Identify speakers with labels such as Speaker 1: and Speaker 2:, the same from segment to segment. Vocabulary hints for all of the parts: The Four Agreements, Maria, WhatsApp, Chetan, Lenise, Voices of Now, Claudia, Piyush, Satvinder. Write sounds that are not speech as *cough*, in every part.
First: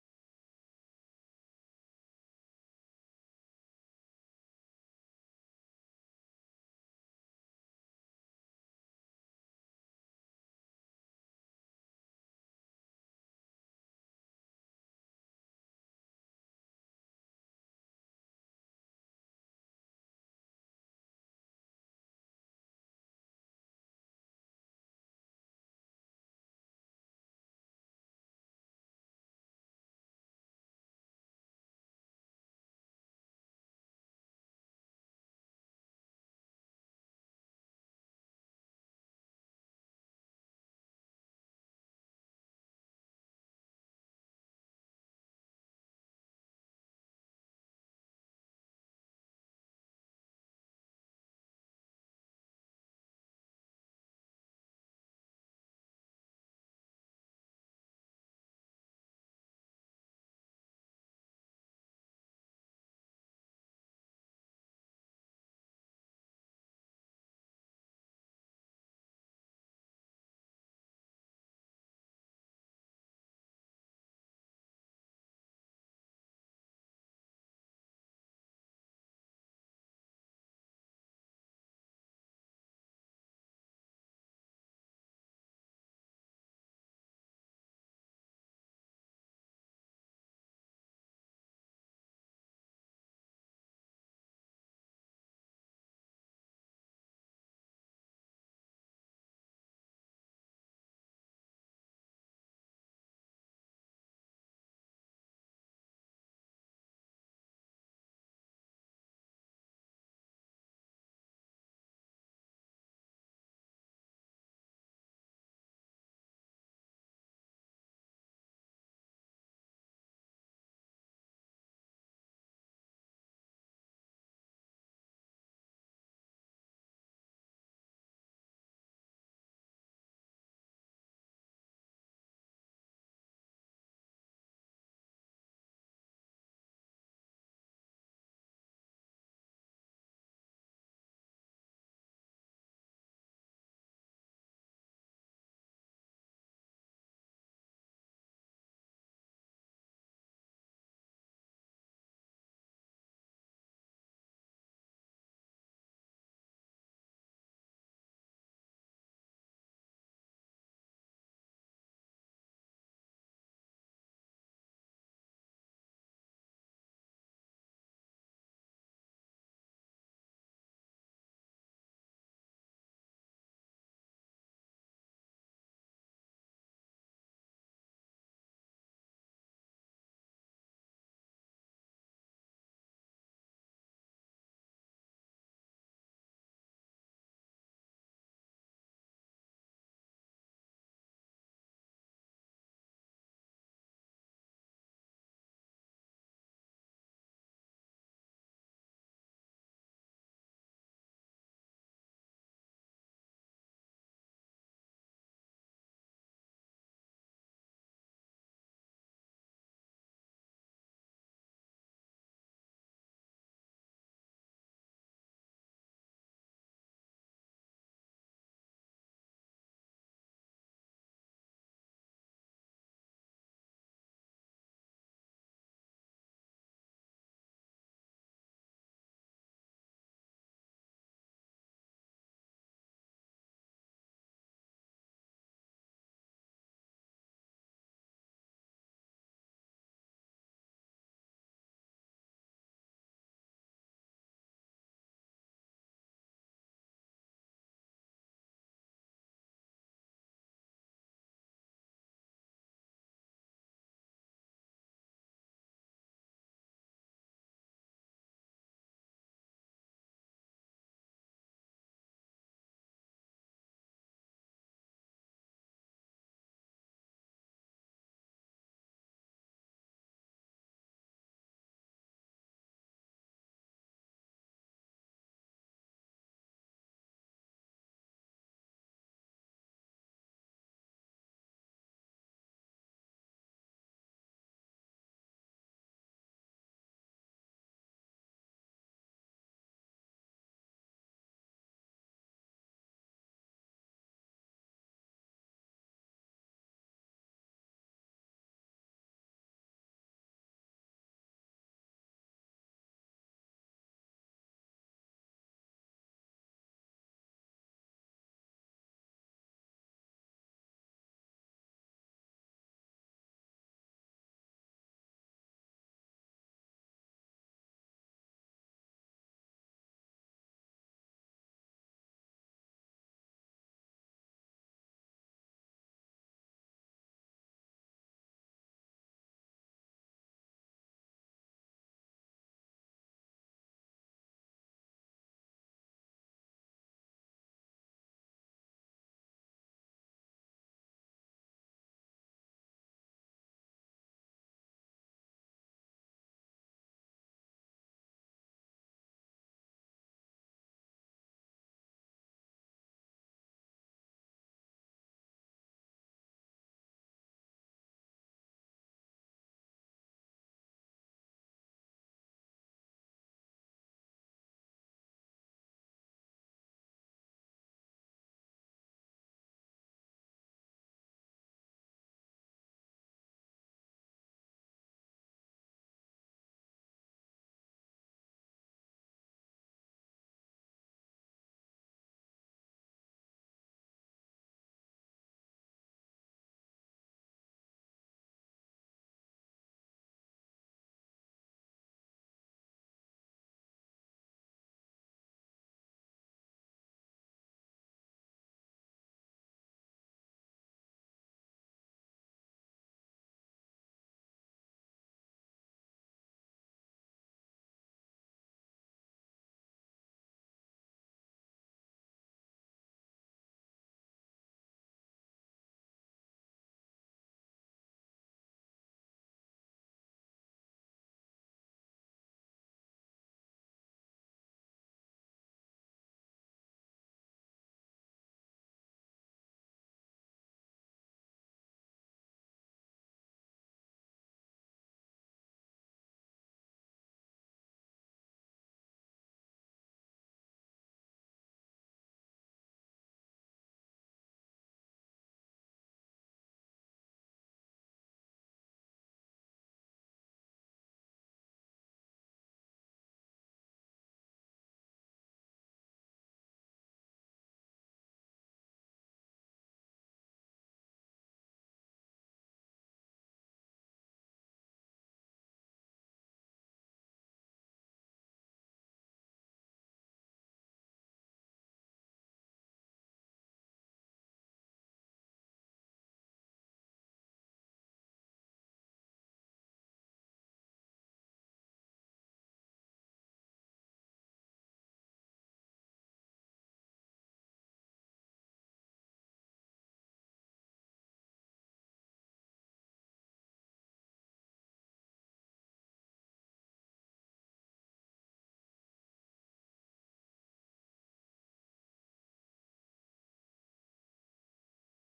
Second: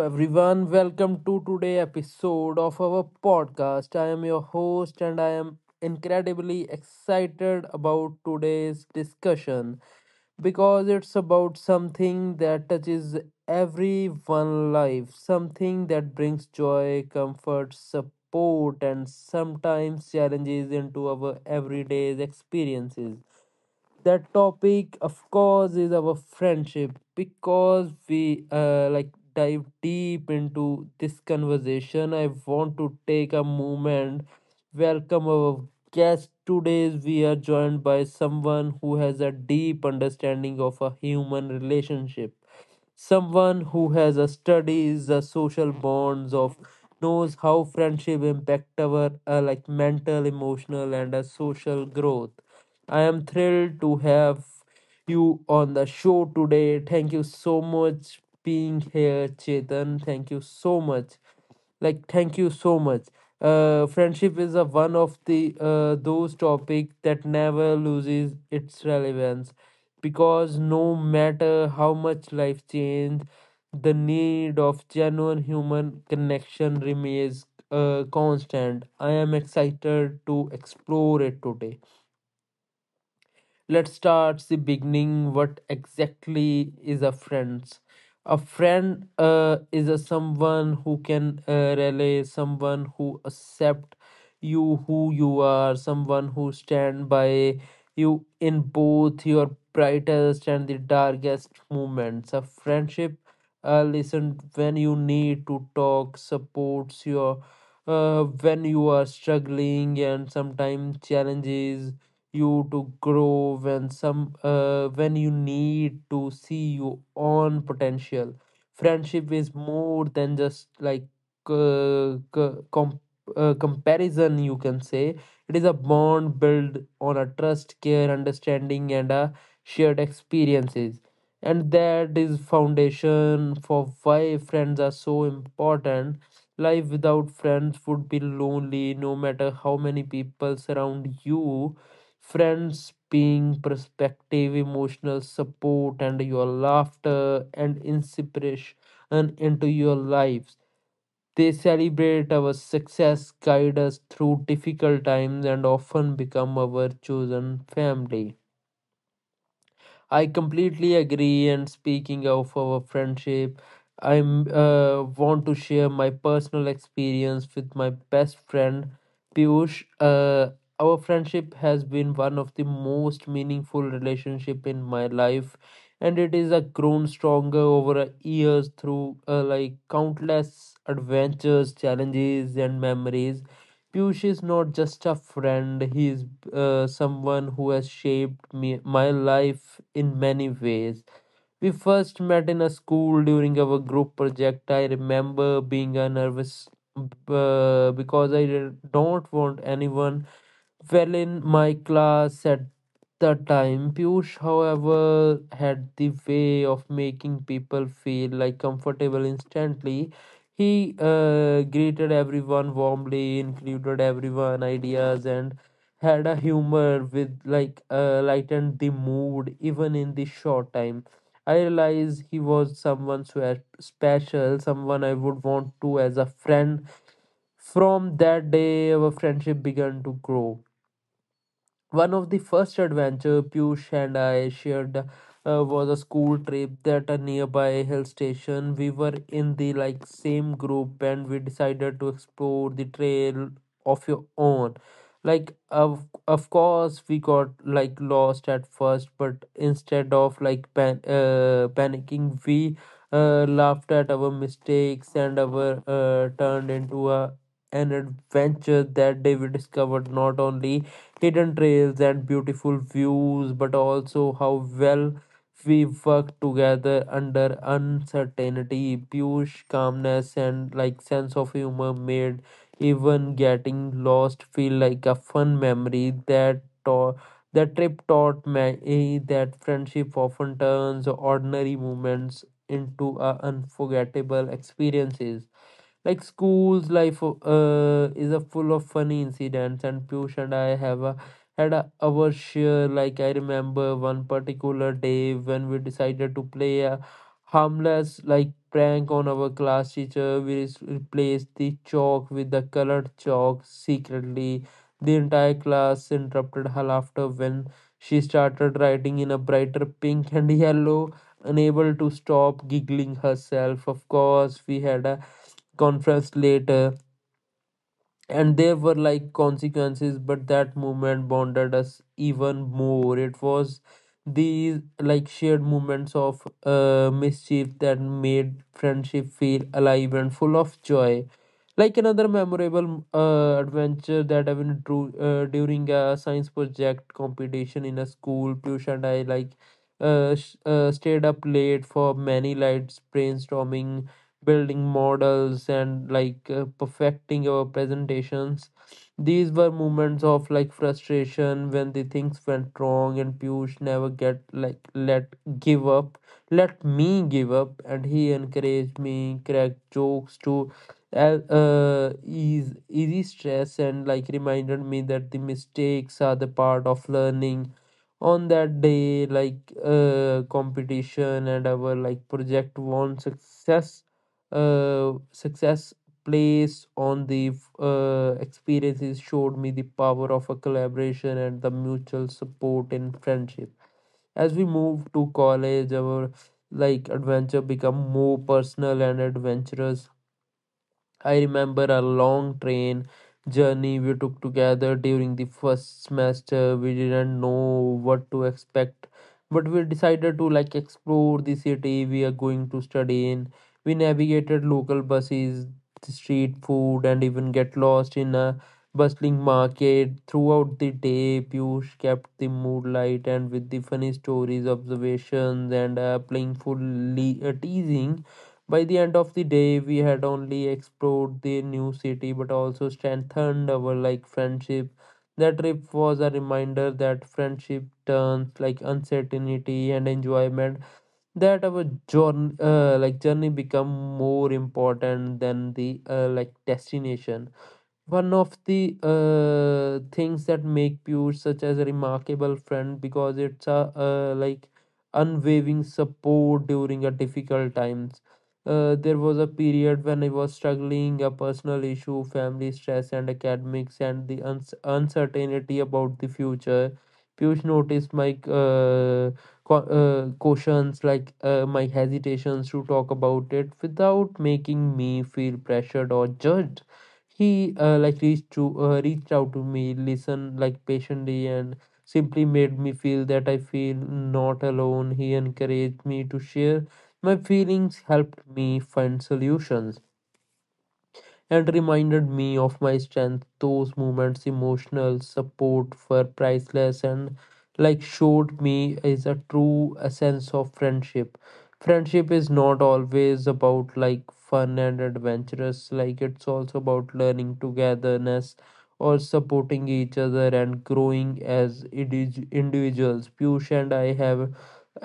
Speaker 1: everyone, welcome to today episode of our podcast. I am your host and I am incredibly excited about today's discussion because it's about something that touches everyone's life, something that brings joy, comfort, support and sometimes challenges into our everyday experiences. The topic of course is our friendship. Because we like dive deep into this conversation, I want to take a moment welcome our guest today. We are joined by someone who has a deep understanding of a human relationship. Someone who has a studies the social bonds of knows how friendship impact our like mental, emotional, and social growth. I am thrilled to have you on the show today. Thank you so much being here, Chetan. Thank you so much like thank you so much. Friendship is a one of the those topic that never loses its relevance, because no matter how much life change, the need of genuine human connection remains constant. I am excited to explore it today. Let's start the beginning, what exactly is a friend? A friend is a someone who can relay, someone who accept you who you are, someone who stand by you in both your brightest and the darkest moments. A friendship listen when you need to talk, supports your when you are struggling, and sometimes challenges you to grow when some when you need to see your own potential. Friendship is more than just like uh, co- com- comparison you can say. It is a bond built on a trust, care, understanding and a shared experiences, and that is foundation for why friends are so important. Life without friends would be lonely no matter how many people surround you. Friends being perspective, emotional support, and your laughter and inspiration into your lives. They celebrate our success, guide us through difficult times, and often become our chosen family. I completely agree. And speaking of our friendship, I want to share my personal experience with my best friend, Piyush. Our friendship has been one of the most meaningful relationship in my life, and it is a grown stronger over a years through like countless adventures, challenges, and memories. Piyush is not just a friend; he is someone who has shaped me, my life in many ways. We first met in a school during our group project. I remember being a nervous because I did not want anyone well in my class at the time. Piyush, however, had the way of making people feel like comfortable instantly. He greeted everyone warmly, included everyone ideas, and had a humor with like lightened the mood even in the short time. I realized he was special, someone I would want to as a friend. From that day, our friendship began to grow. One of the first adventure Piyush and I shared was a school trip at a nearby hill station. We were in the like same group and we decided to explore the trail of your own. Like of course we got like lost at first, but instead of panicking, we laughed at our mistakes and our turned into a an adventure. That day we discovered not only hidden trails and beautiful views, but also how well we work together under uncertainty. Pure calmness and like sense of humor made even getting lost feel like a fun memory that taught. That trip taught me that friendship often turns ordinary moments into a unforgettable experiences. Like school's life is a full of funny incidents and Piyush and had a, our share. Like I remember one particular day when we decided to play a harmless like prank on our class teacher. We replaced the chalk with the colored chalk secretly. The entire class interrupted her laughter when she started writing in a brighter pink and *laughs* yellow, unable to stop giggling herself. Of course we had a conference later, and there were like consequences, but that moment bonded us even more. It was these like shared moments of mischief that made friendship feel alive and full of joy. Like another memorable adventure that happened through, during a science project competition in a school, Piyush and I like stayed up late for many nights brainstorming, building models, and like perfecting our presentations. These were moments of like frustration when the things went wrong, and Piyush never get like let give up, let me give up, and he encouraged me, cracked jokes to that is easy stress and like reminded me that the mistakes are the part of learning. On that day like competition and our like project won success success place on the experiences showed me the power of a collaboration and the mutual support and friendship. As we move to college, our like adventure become more personal and adventurous. I remember a long train journey we took together during the first semester. We didn't know what to expect, but we decided to like explore the city we are going to study in. We navigated local buses, the street food, and even get lost in a bustling market. Throughout the day, Piyush kept the mood light and with the funny stories, observations, and playful teasing. By the end of the day, we had only explored the new city but also strengthened our like friendship. That trip was a reminder that friendship turns like uncertainty and enjoyment. That our journey, journey, become more important than the like destination. One of the things that make Pure such as a remarkable friend because it's a like unwavering support during a difficult times. There was a period when I was struggling a personal issue, family stress, and academics, and the uncertainty about the future. Piyush noticed my cautions, like my hesitations to talk about it without making me feel pressured or judged. He like reached out to me, listened like patiently, and simply made me feel that I feel not alone. He encouraged me to share my feelings, helped me find solutions and reminded me of my strength. Those moments, emotional support were priceless and like showed me is a true essence of friendship. Friendship is not always about like fun and adventurous, like it's also about learning togetherness or supporting each other and growing as individuals. Piyush and I have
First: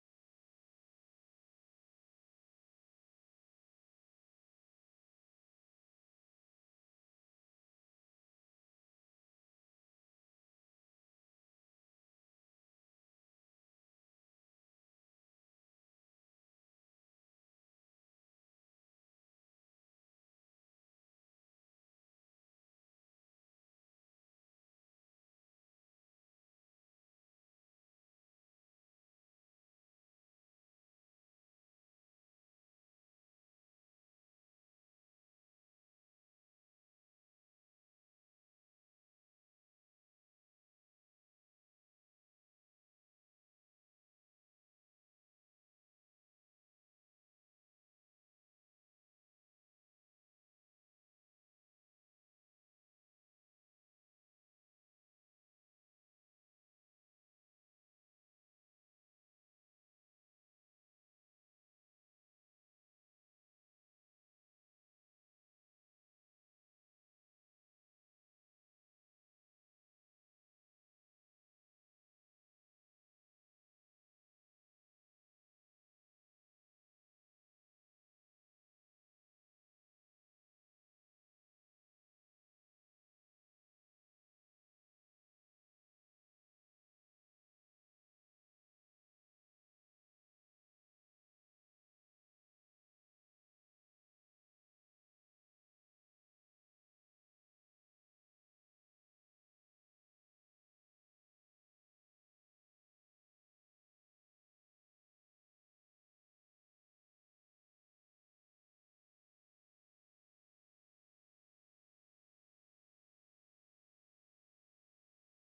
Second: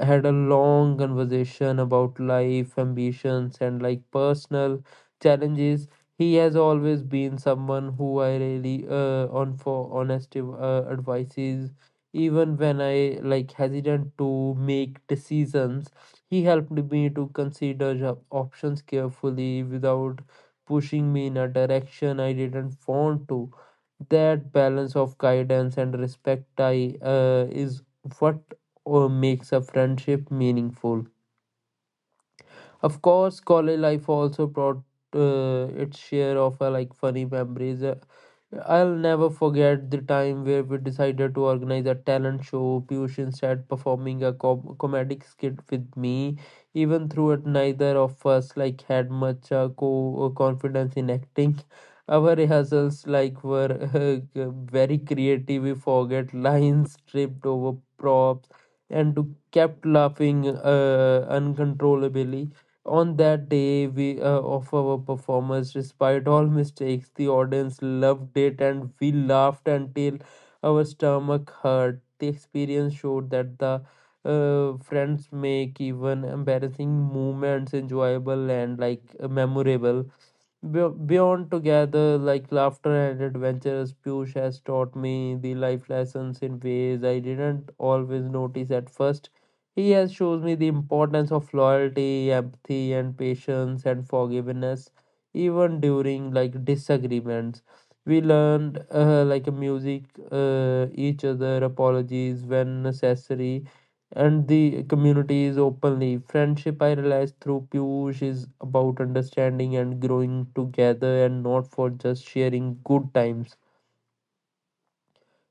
Speaker 1: had a long conversation about life, ambitions, and like personal challenges. He has always been someone who I really on for honest advices. Even when I like hesitant to make decisions, he helped me to consider options carefully without pushing me in a direction I didn't want to. That balance of guidance and respect I is what makes a friendship meaningful. Of course, college life also brought its share of like funny memories. I'll never forget the time where we decided to organize a talent show. Piyush instead performing a comedic skit with me. Even through it, neither of us like had much confidence in acting. Our rehearsals like were *laughs* very creative. We forget lines, tripped over props, and kept laughing uncontrollably. On that day we of our performance, despite all mistakes, the audience loved it and we laughed until our stomach hurt. The experience showed that the friends make even embarrassing moments enjoyable and like memorable. Beyond together, like laughter and adventures, Piyush has taught me the life lessons in ways I didn't always notice at first. He has shown me the importance of loyalty, empathy, and patience and forgiveness, even during like disagreements. We learned like music, each other apologies when necessary, and the community is openly. Friendship, I realized through Piyush, is about understanding and growing together and not for just sharing good times.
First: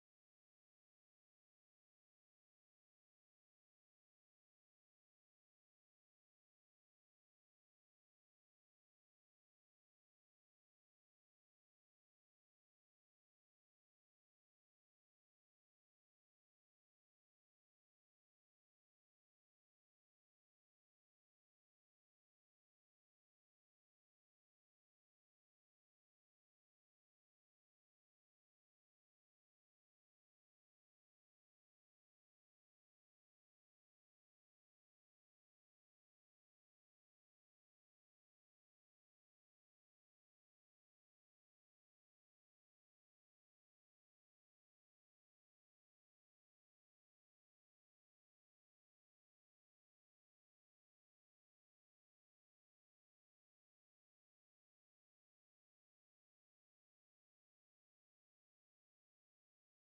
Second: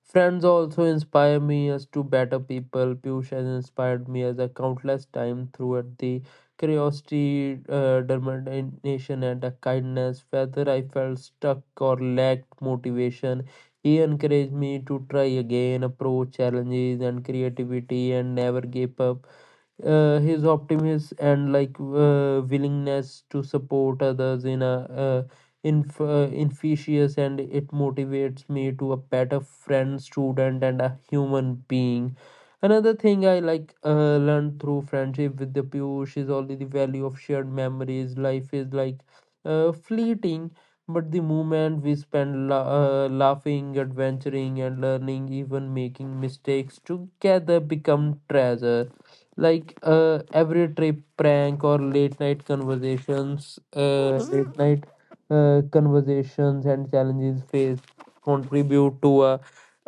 Speaker 1: Friends also inspire me as to better people. Piyush has inspired me as a countless time throughout the curiosity, determination, and a kindness. Whether I felt stuck or lacked motivation, he encouraged me to try again, approach challenges and creativity, and never give up. His optimism and willingness to support others in a uh, inf- infectious and it motivates me to a better friend, student, and a human being. Another thing I learned through friendship with the Piyush is only the value of shared memories. Life is fleeting, but the moment we spend laughing, adventuring, and learning, even making mistakes together, become treasure. Every trip, prank, or late night conversations and challenges faced contribute to a,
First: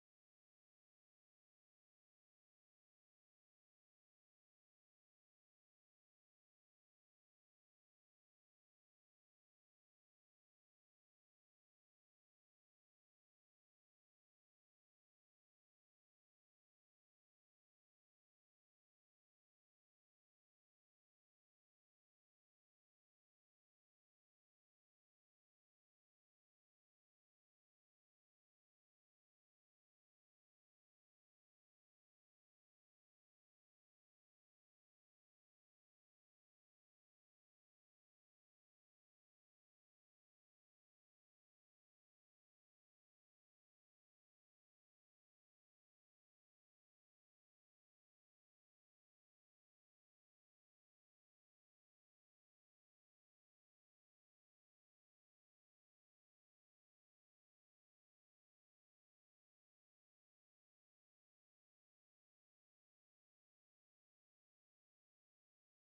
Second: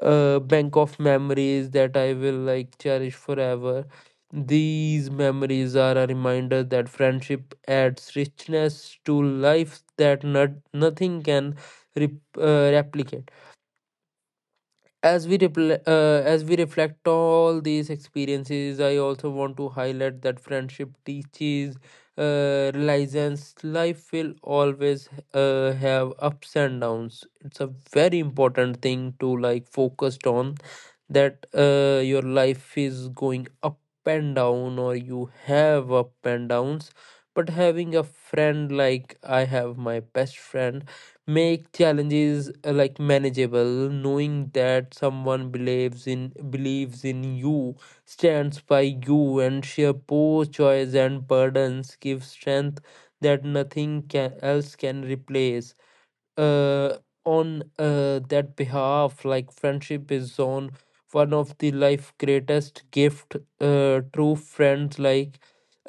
Speaker 1: bank of memories that I will cherish forever. These memories are a reminder that friendship adds richness to life that nothing can rep, replicate. As we repl- as we reflect all these experiences, I also want to highlight that friendship teaches reliance. Life will always have ups and downs. It's a very important thing to focused on that your life is going up and down, or you have up and downs, but having a friend like I have my best friend make challenges manageable. Knowing that someone believes in you, stands by you, and share poor joys and burdens give strength that nothing can, else can replace. Uh, on That behalf, friendship is on one of the life greatest gift. True friends like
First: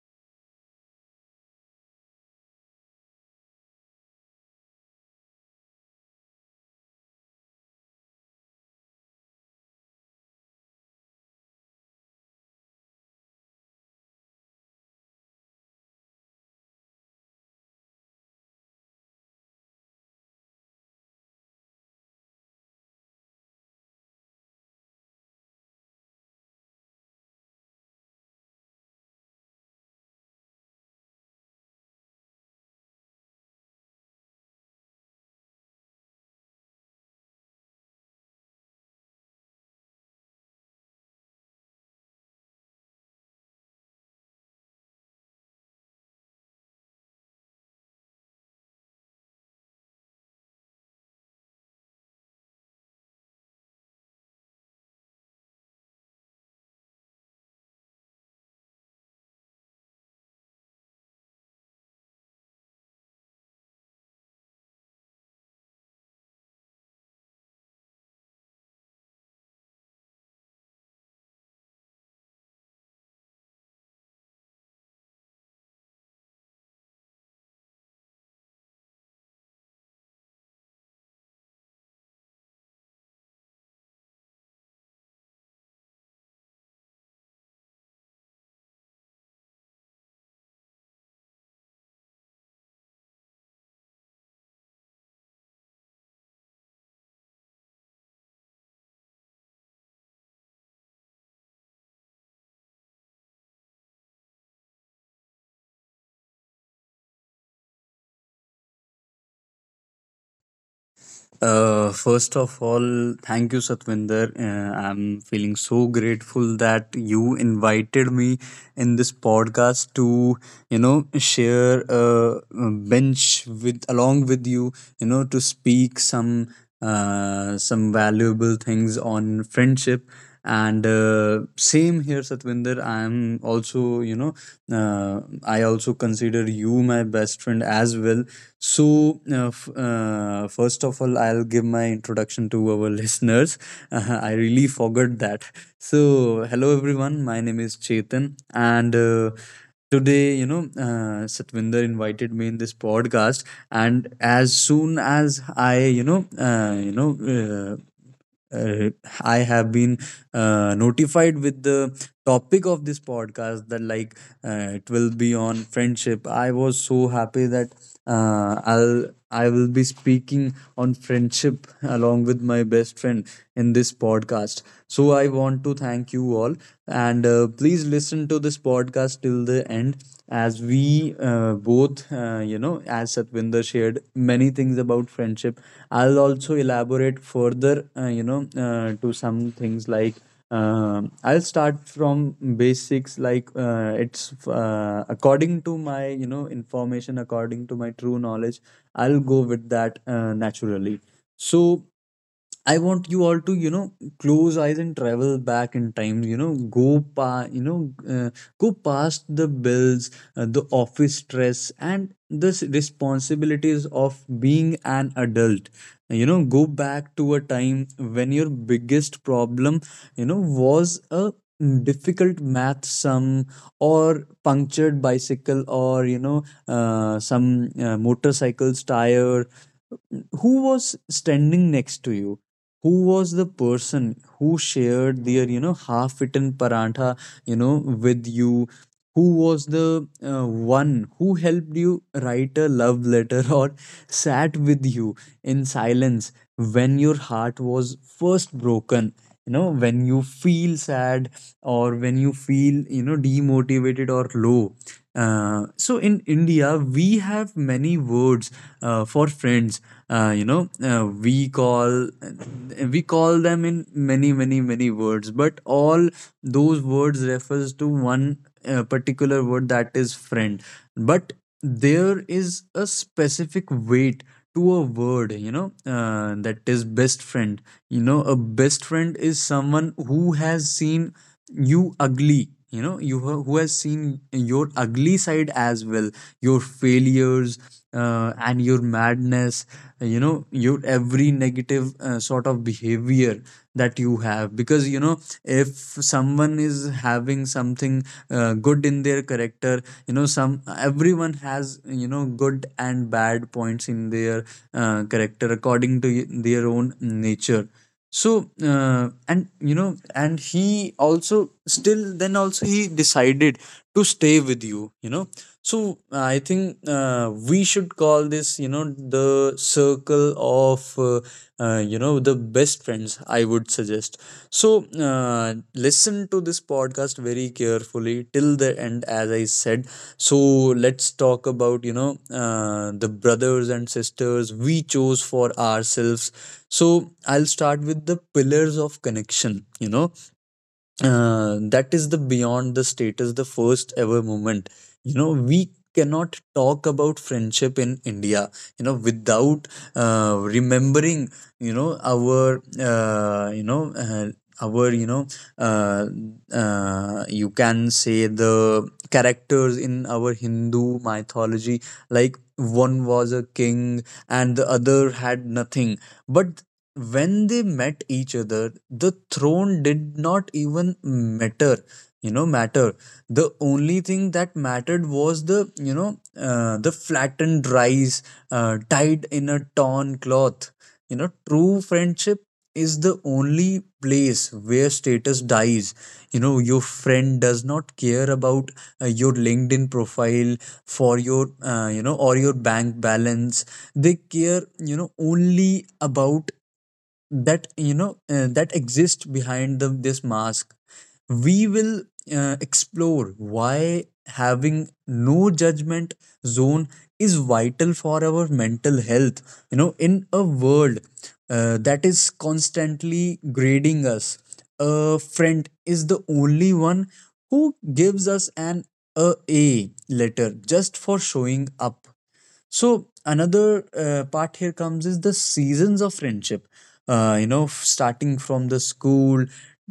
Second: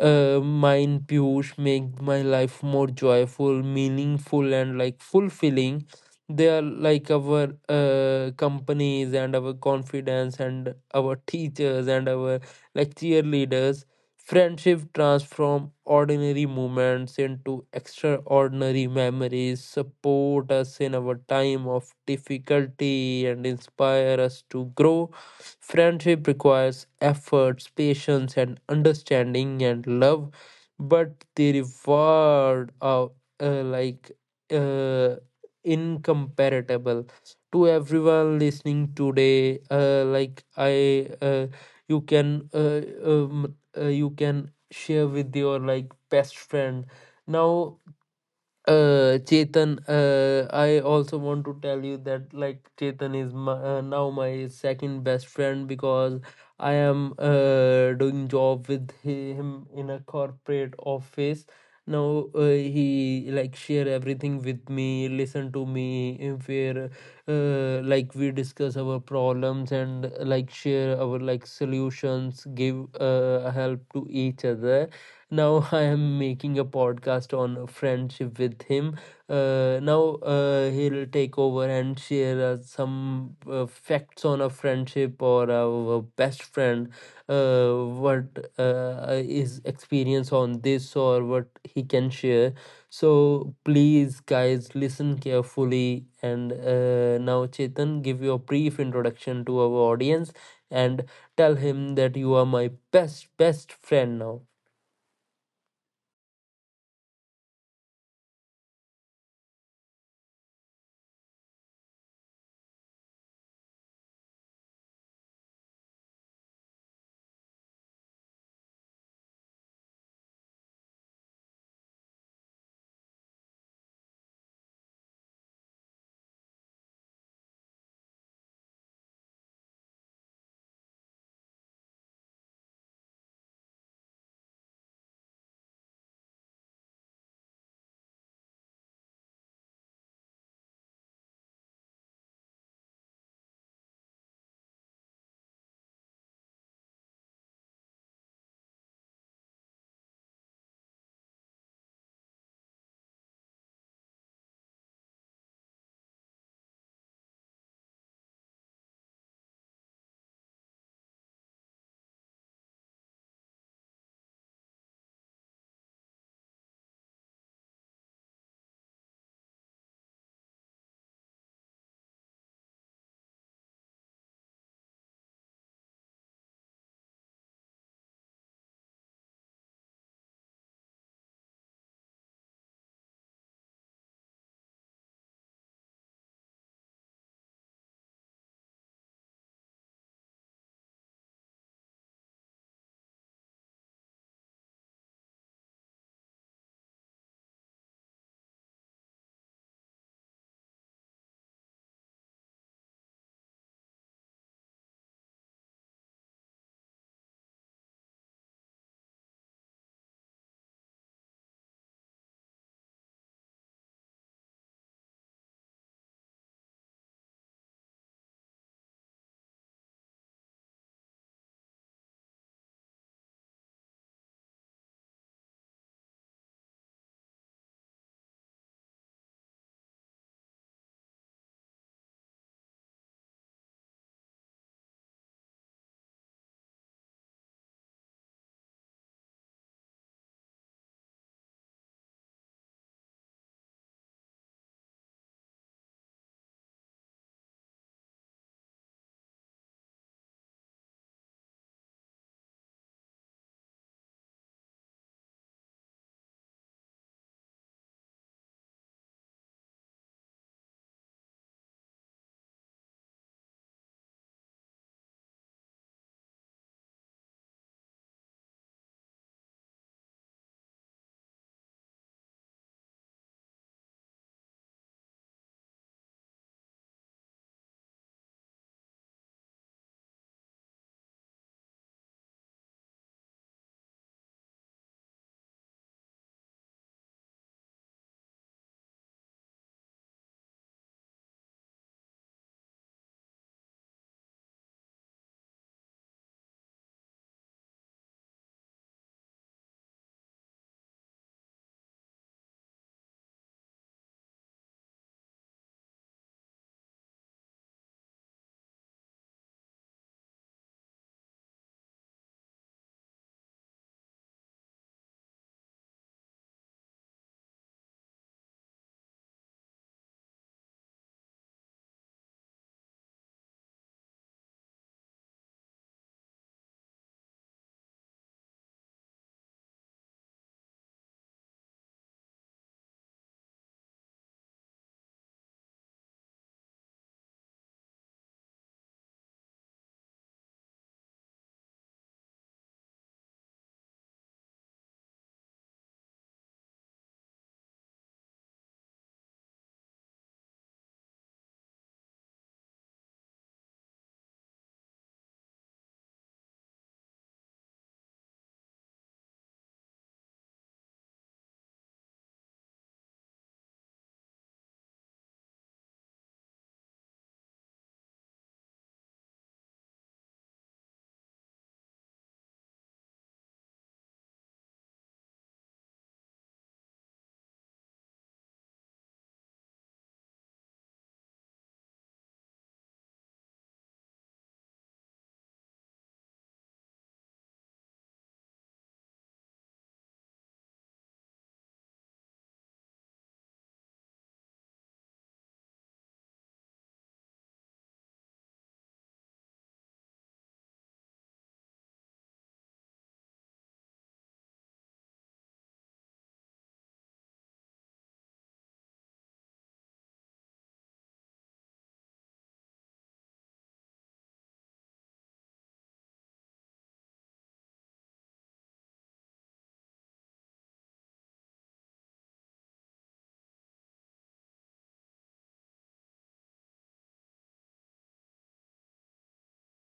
Speaker 1: uh, mine Piyush make my life more joyful, meaningful, and fulfilling. They are like our companies, and our confidence, and our teachers, and our cheerleaders. Friendship transform ordinary moments into extraordinary memories, support us in our time of difficulty, and inspire us to grow. Friendship requires efforts, patience, and understanding and love, but the reward are uh, like uh, incomparable. To everyone listening today, like I. You can uh, um, you can share with your best friend now. Chetan, I also want to tell you that like Chetan is my, now my second best friend, because I am doing job with him in a corporate office. Now, he like share everything with me, listen to me, if we're we discuss our problems and like share our solutions, give help to each other now. *laughs* I am making a podcast on friendship with him. Now He'll take over and share some facts on a friendship or our best friend. What is experience on this, or what he can share. So please, guys, listen carefully. And Now, Chetan, give your brief introduction to our audience and tell him that you are my best friend now.
Speaker 2: First of all, thank you, Satvinder. I'm feeling so grateful that you invited me in this podcast to, share a bench with along with you, to speak some valuable things on friendship, and same here, Satvinder. I am also, I also consider you my best friend as well. So, first of all, I'll give my introduction to our *laughs* listeners. I really forgot that. So, hello everyone, my name is Chetan, and today, Satvinder invited me in this podcast, and as soon as I, uh, you know, Uh, uh, I have been notified with the topic of this podcast, that like it will be on friendship. I was so happy that uh, I'll I will be speaking on friendship along with my best friend in this podcast. So I want to thank you all, and please listen to this podcast till the end, as we both, as Satvinder shared many things about friendship. I'll also elaborate further to some things, like I'll start from basics, like it's according to my information, according to my true knowledge. I'll go with that naturally. So I want you all to, close eyes and travel back in time. You know, go pa, you know, Go past the bills, the office stress, and the responsibilities of being an adult. Go back to a time when your biggest problem, was a difficult math sum, or punctured bicycle, or some motorcycle's tire. Who was standing next to you? Who was the person who shared their, half eaten parantha, you know with you? Who was the uh, one who helped you write a love letter *laughs* or sat with you in silence when your heart was first broken, when you feel sad, or when you feel, demotivated or low? So in India we have many words for friends. uh, you know uh, we call we call them in many, many, many words, but all those words refers to one particular word, that is friend. But there is a specific weight to a word, that is best friend. A best friend is someone who has seen you ugly, who has seen your ugly side as well, your failures, and your madness, your every negative sort of behavior that you have. Because, if someone is having something good in their character, you know some everyone has, good and bad points in their character, according to their own nature. So, and you know and he also, still then also, he decided to stay with you, you know So I think we should call this, the circle of the best friends, I would suggest. So, listen to this podcast very carefully till the end, as I said. So, let's talk about, the brothers and sisters we chose for ourselves. So, I'll start with the pillars of connection, that is the beyond the status, the first ever moment. We cannot talk about friendship in India without remembering you know our you know our you know uh, you can say, the characters in our Hindu mythology. Like, one was a king and the other had nothing, but when they met each other, the throne did not even matter. You know, matter. The only thing that mattered was the you know the flattened rice tied in a torn cloth. True friendship is the only place where status dies. Your friend does not care about your LinkedIn profile for your, or your bank balance. They care, only about that, that exist behind this mask. We will explore why having no judgment zone is vital for our mental health, in a world that is constantly grading us. A friend is the only one who gives us an A letter just for showing up. So another part here comes is the seasons of friendship. Starting from the school,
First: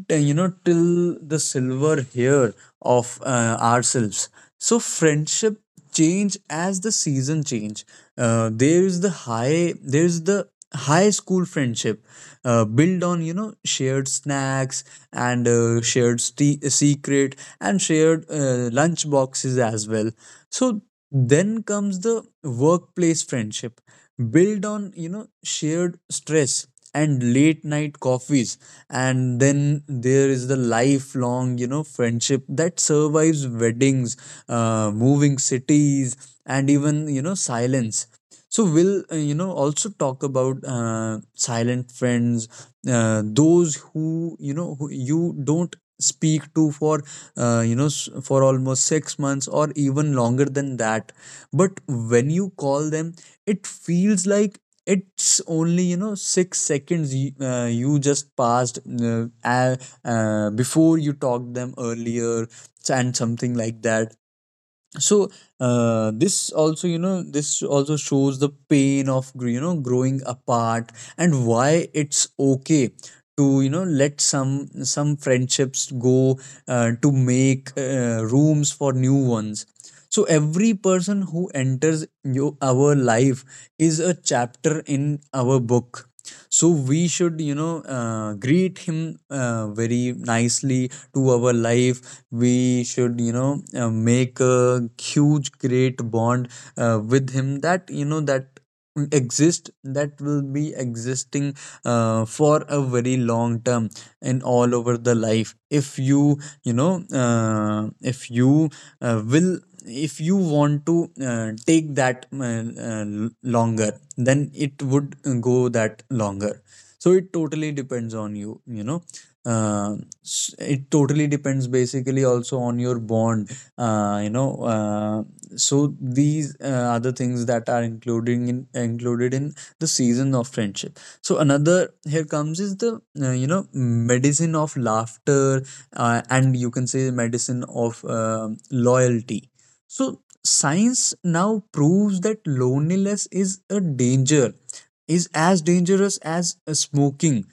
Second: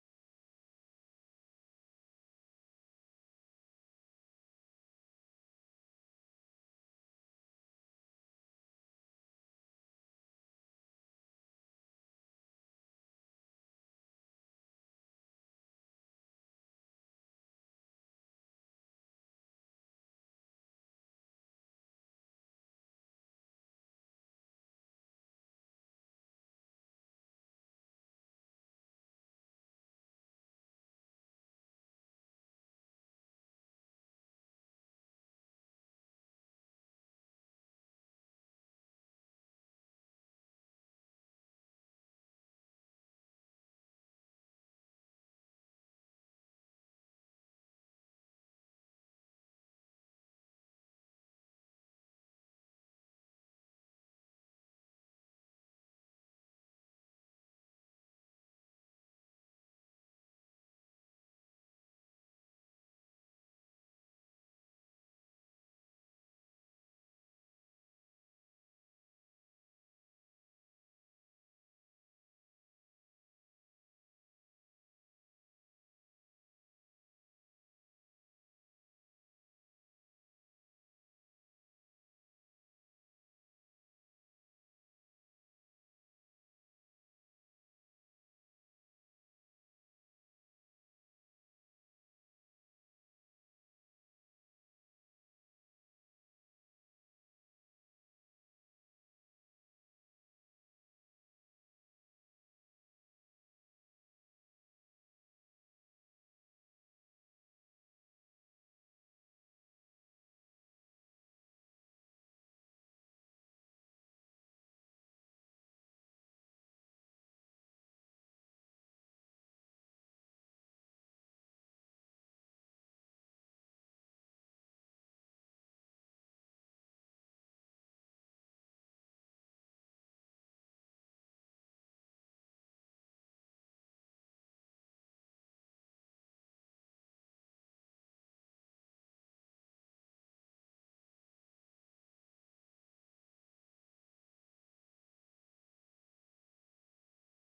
Speaker 2: till the silver hair of ourselves. So friendship change as the season change. There is the high school friendship built on, shared snacks, and shared secret, and shared lunch boxes as well. So then comes the workplace friendship, built on, shared stress and late night coffees. And then there is the lifelong, friendship that survives weddings, moving cities, and even, silence. So we'll also talk about silent friends, those who you don't speak to for for almost 6 months or even longer than that. But when you call them, it feels like it's only, 6 seconds you, you just passed before you talked them earlier, and something like that. So this also shows the pain of growing apart, and why it's okay to, let some friendships go, to make rooms for new ones. So every person who enters our life is a chapter in our book. So we should, greet him very nicely to our life. We should, make a huge great bond with him, that, that exist, that will be existing for a very long term. And all over the life, if you you know if you will if you want to take that longer, then it would go that longer. So it totally depends on you, uh, it totally depends basically also on your bond, uh, you know uh, so these are the things that are including in included in the season of friendship. So another here comes is the, medicine of laughter, and you can say medicine of loyalty. So science now proves that loneliness is a danger is as dangerous as smoking.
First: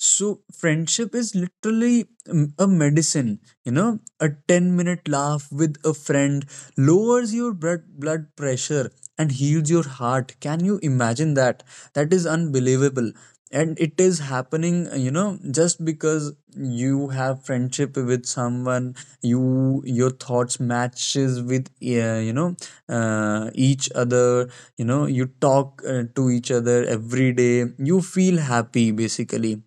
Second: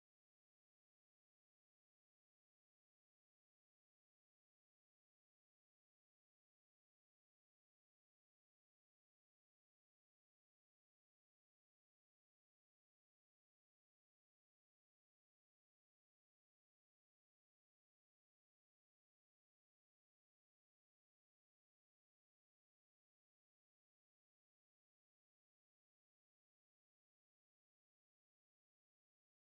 Speaker 2: So friendship is literally, a medicine. A 10 minute laugh with a friend lowers your blood pressure and heals your heart. Can you imagine that? That is unbelievable. And it is happening, you know, just because you have friendship with someone, your thoughts matches with, each other. You know, you talk to each other every day. You feel happy basically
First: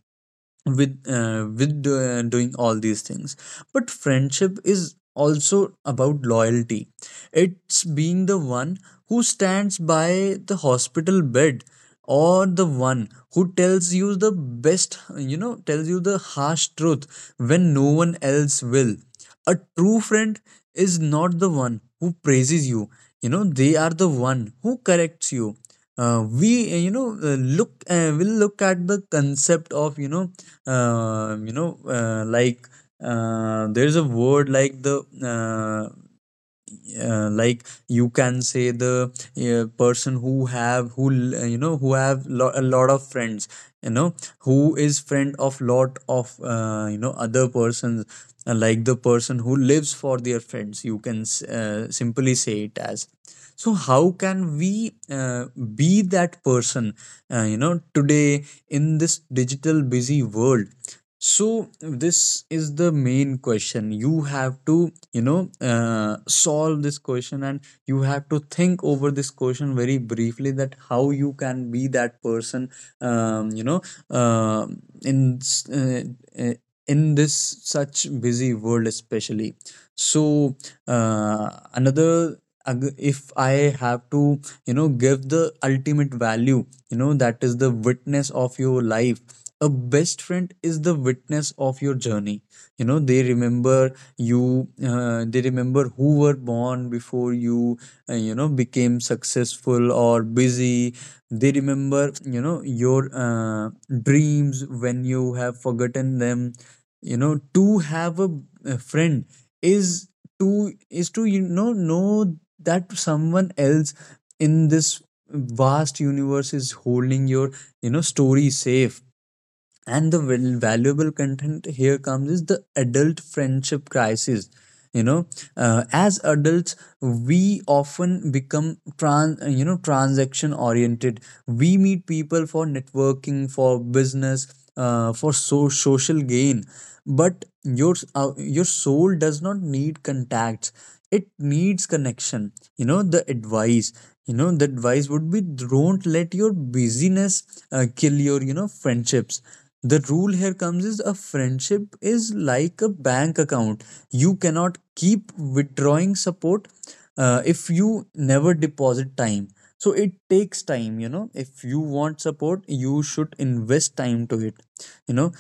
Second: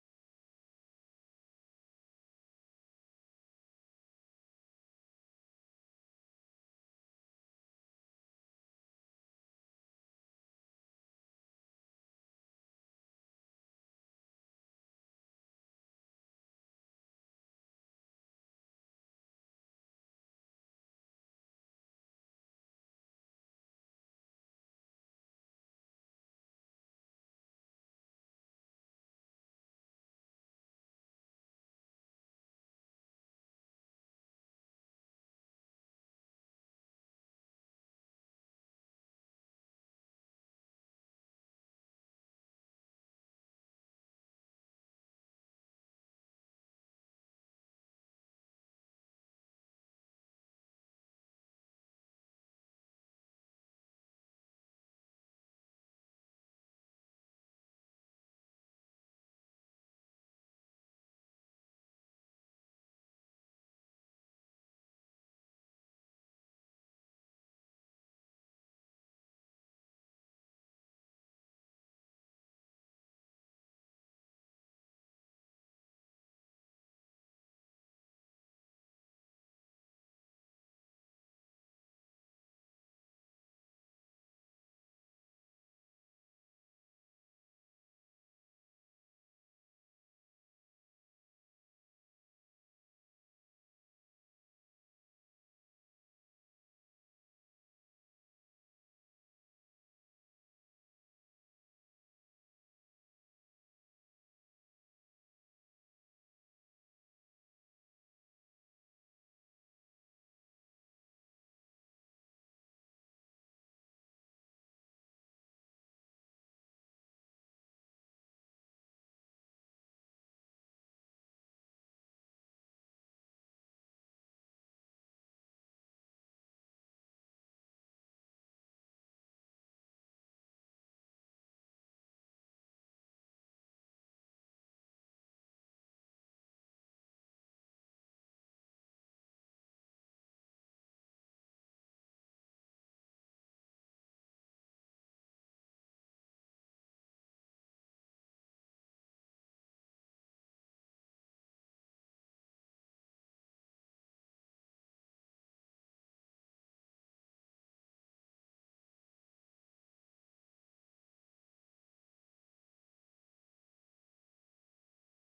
Speaker 2: with doing all these things. But friendship is also about loyalty. It's being the one who stands by the hospital bed, or the one who tells you the harsh truth when no one else will. A true friend is not the one who praises you, you know they are the one who corrects you. Uh, we you know look will look at the concept of, like, there's a word like the, uh, like, you can say the person who have who l- you know who have, a lot of friends, you know who is friend of lot of other persons, like the person who lives for their friends, you can, simply say it as. So how can we be that person, today, in this digital busy world? So this is the main question. You have to, solve this question, and you have to think over this question very briefly, that how you can be that person, um, you know, uh, in s- uh, uh, in this such busy world especially. So uh, another ag- if I have to give the ultimate value, that is the witness of your life. A best friend is the witness of your journey. You know, they remember you, they remember who were born before you, you know, became successful or busy. They remember, you know, your dreams when you have forgotten them. You know, to have a friend is to is to, you know that someone else in this vast universe is holding your, you know, story safe. And the valuable content here comes is the adult friendship crisis. You know, as adults we often become transaction oriented. We meet people for networking, for business, for social gain. But your soul does not need contacts, it needs connection. you know the advice you know, the advice would be, don't let your busyness kill your, you know, friendships. The rule here comes is, a friendship is like a bank account. You cannot keep withdrawing support if you never deposit time. So it takes time. You know, if you want support you should invest time to it. You know,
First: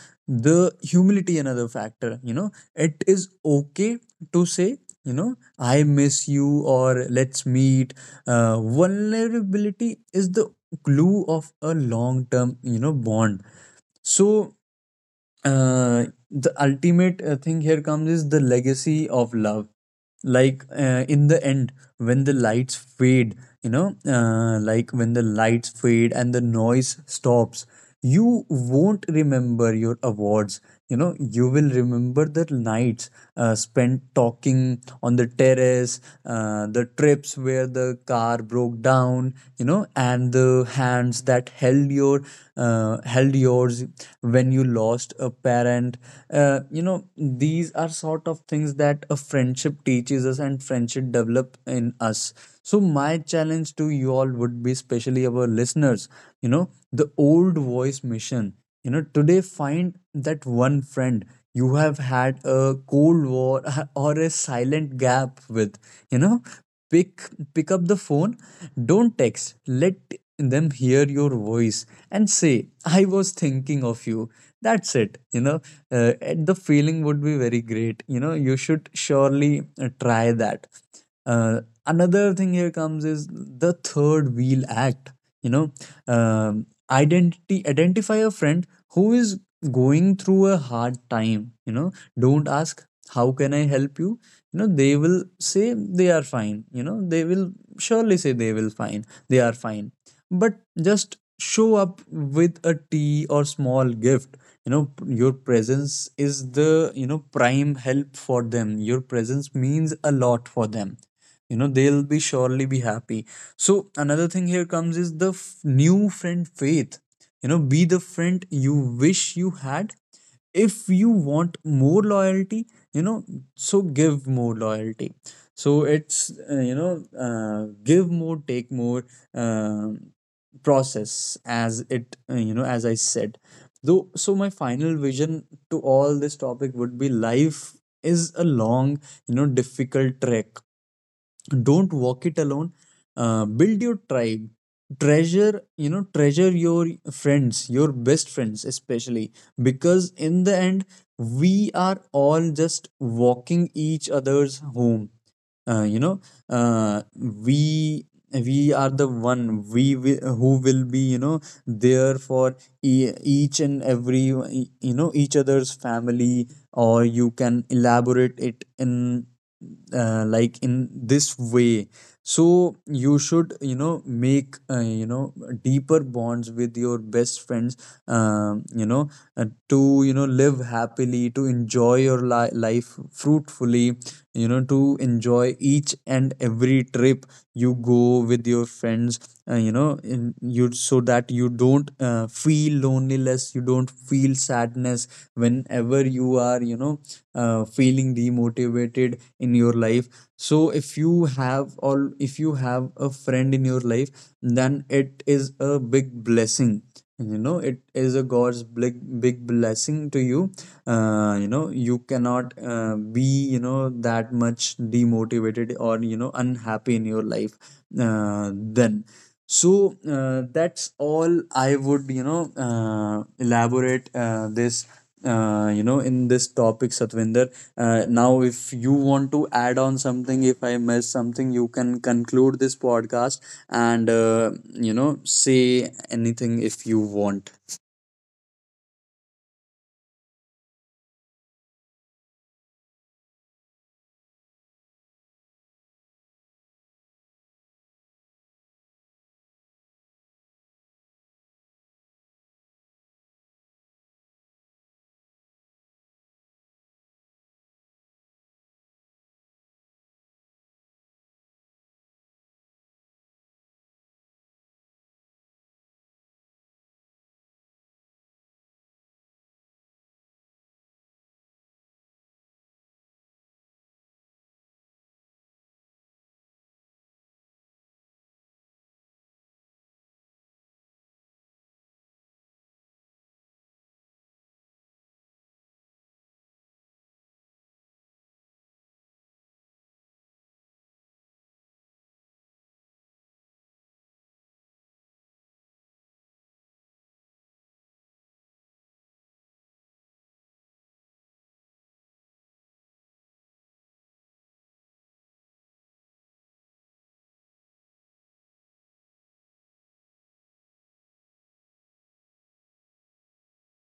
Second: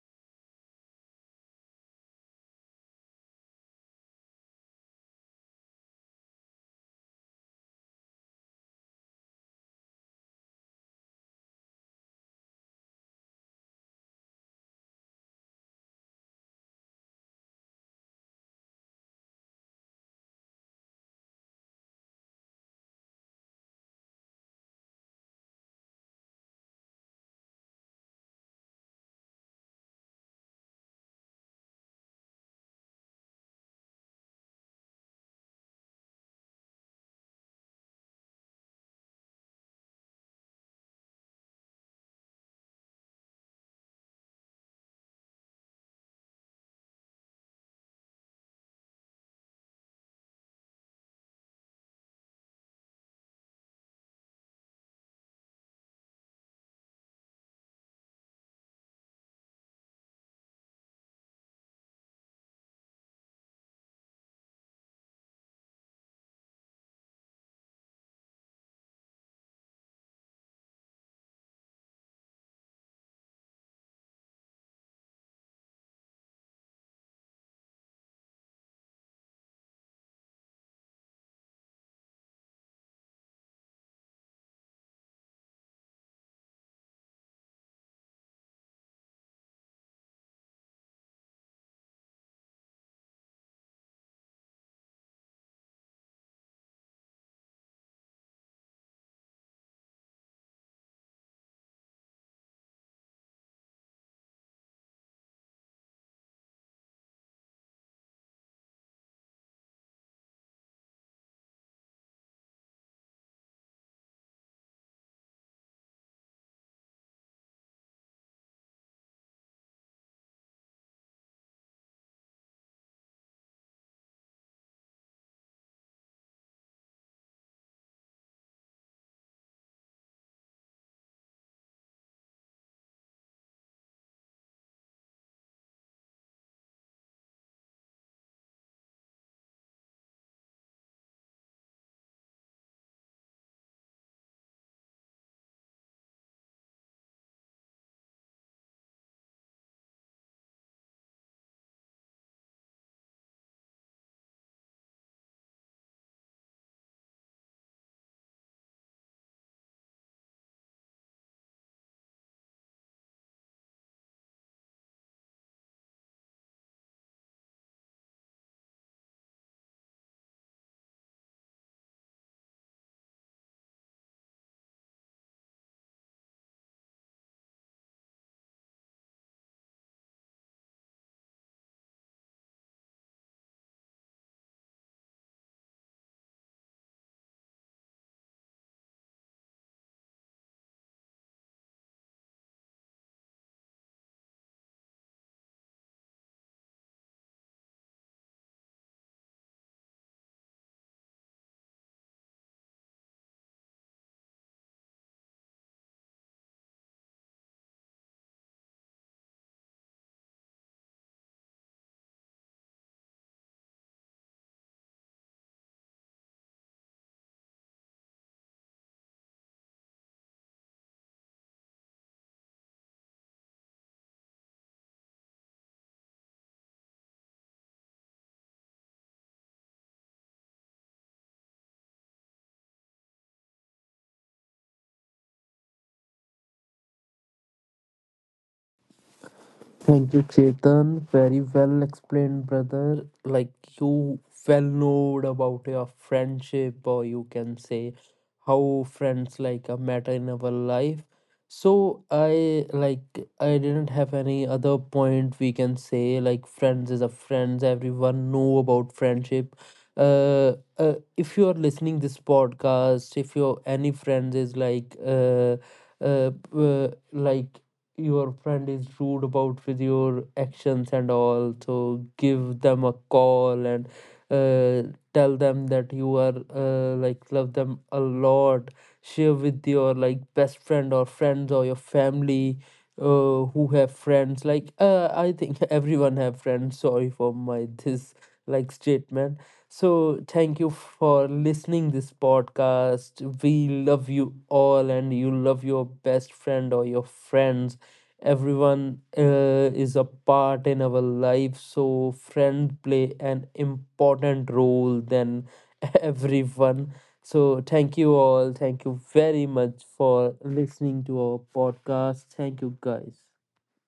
Speaker 2: the humility, another factor, you know, it is okay to say, you know, I miss you, or let's meet. Uh, vulnerability is the glue of a long term, you know, bond. So the ultimate thing here comes is the legacy of love. Like, in the end, when the lights fade, when the lights fade and the noise stops, you won't remember your awards. You know, you will remember the nights spent talking on the terrace, the trips where the car broke down, you know, and the hands that held yours when you lost a parent. Uh, you know, these are sort of things that a friendship teaches us and friendship develop in us. So my challenge to you all would be, especially our listeners, you know, the old voice mission, you know, today find that one friend you have had a cold war *laughs* or a silent gap with. You know, pick pick up the phone, don't text, let them hear your voice, and say, I was thinking of you. That's it. And the feeling would be very great. You know, you should surely try that. Another thing here comes is the third wheel act. You know, identity identify a friend who is going through a hard time. You know, don't ask, how can I help you? You know, they will say they are fine. You know, they will surely say they will fine. They are fine, but just show up with a tea or small gift. Your presence is the, you know, prime help for them. Your presence means a lot for them. You know, they'll be surely be happy. So another thing here comes is the new friend faith. You know, be the friend you wish you had. If you want more loyalty, you know, so give more loyalty. So it's give more, take more. um Process as it, as I said, though. So my final vision to all this topic would be, life is a long, you know, difficult trek. Don't walk it alone. Uh, build your tribe, treasure, you know, treasure your friends, your best friends especially. Because in the end, we are all just walking each other's home. uh, you know uh, we we are the one, who will be, you know, there for each and every, you know, each other's family. Or you can elaborate it in, like, in this way. So you should, you know, make deeper bonds with your best friends, you know, to, you know, live happily, to enjoy your life fruitfully. You know, to enjoy each and every trip you go with your friends. You know in, you So that you don't feel loneliness, you don't feel sadness whenever you are, you know, feeling demotivated in your life. So if you have a friend in your life, then it is a big blessing. You know, it is a god's big big blessing to you. Uh, you know, you cannot be, you know, that much demotivated or, you know, unhappy in your life, then so that's all I would, you know, elaborate this, you know, in this topic, Satvinder. Now if you want to add on something, if I miss something, you can conclude this podcast, and you know, say anything if you want.
Speaker 1: Thank you, Chetan. Very well explained, brother. Like you well know about your friendship, or you can say how friends like a matter in our life. So I didn't have any other point we can say like friends is a friends. Everyone know about friendship. If you are listening this podcast, if your any friends is uh, uh like your friend is rude about with your actions and all, so give them a call and uh, tell them that you are love them a lot. Share with your best friend or friends or your family who have friends I think *laughs* everyone have friends. Sorry for my *laughs* this statement. So thank you for listening this podcast. We love you all and you love your best friend or your friends. Everyone is a part in our life, so friends play an important role than *laughs* everyone. So thank you all. Thank you very much for listening to our podcast. Thank you guys.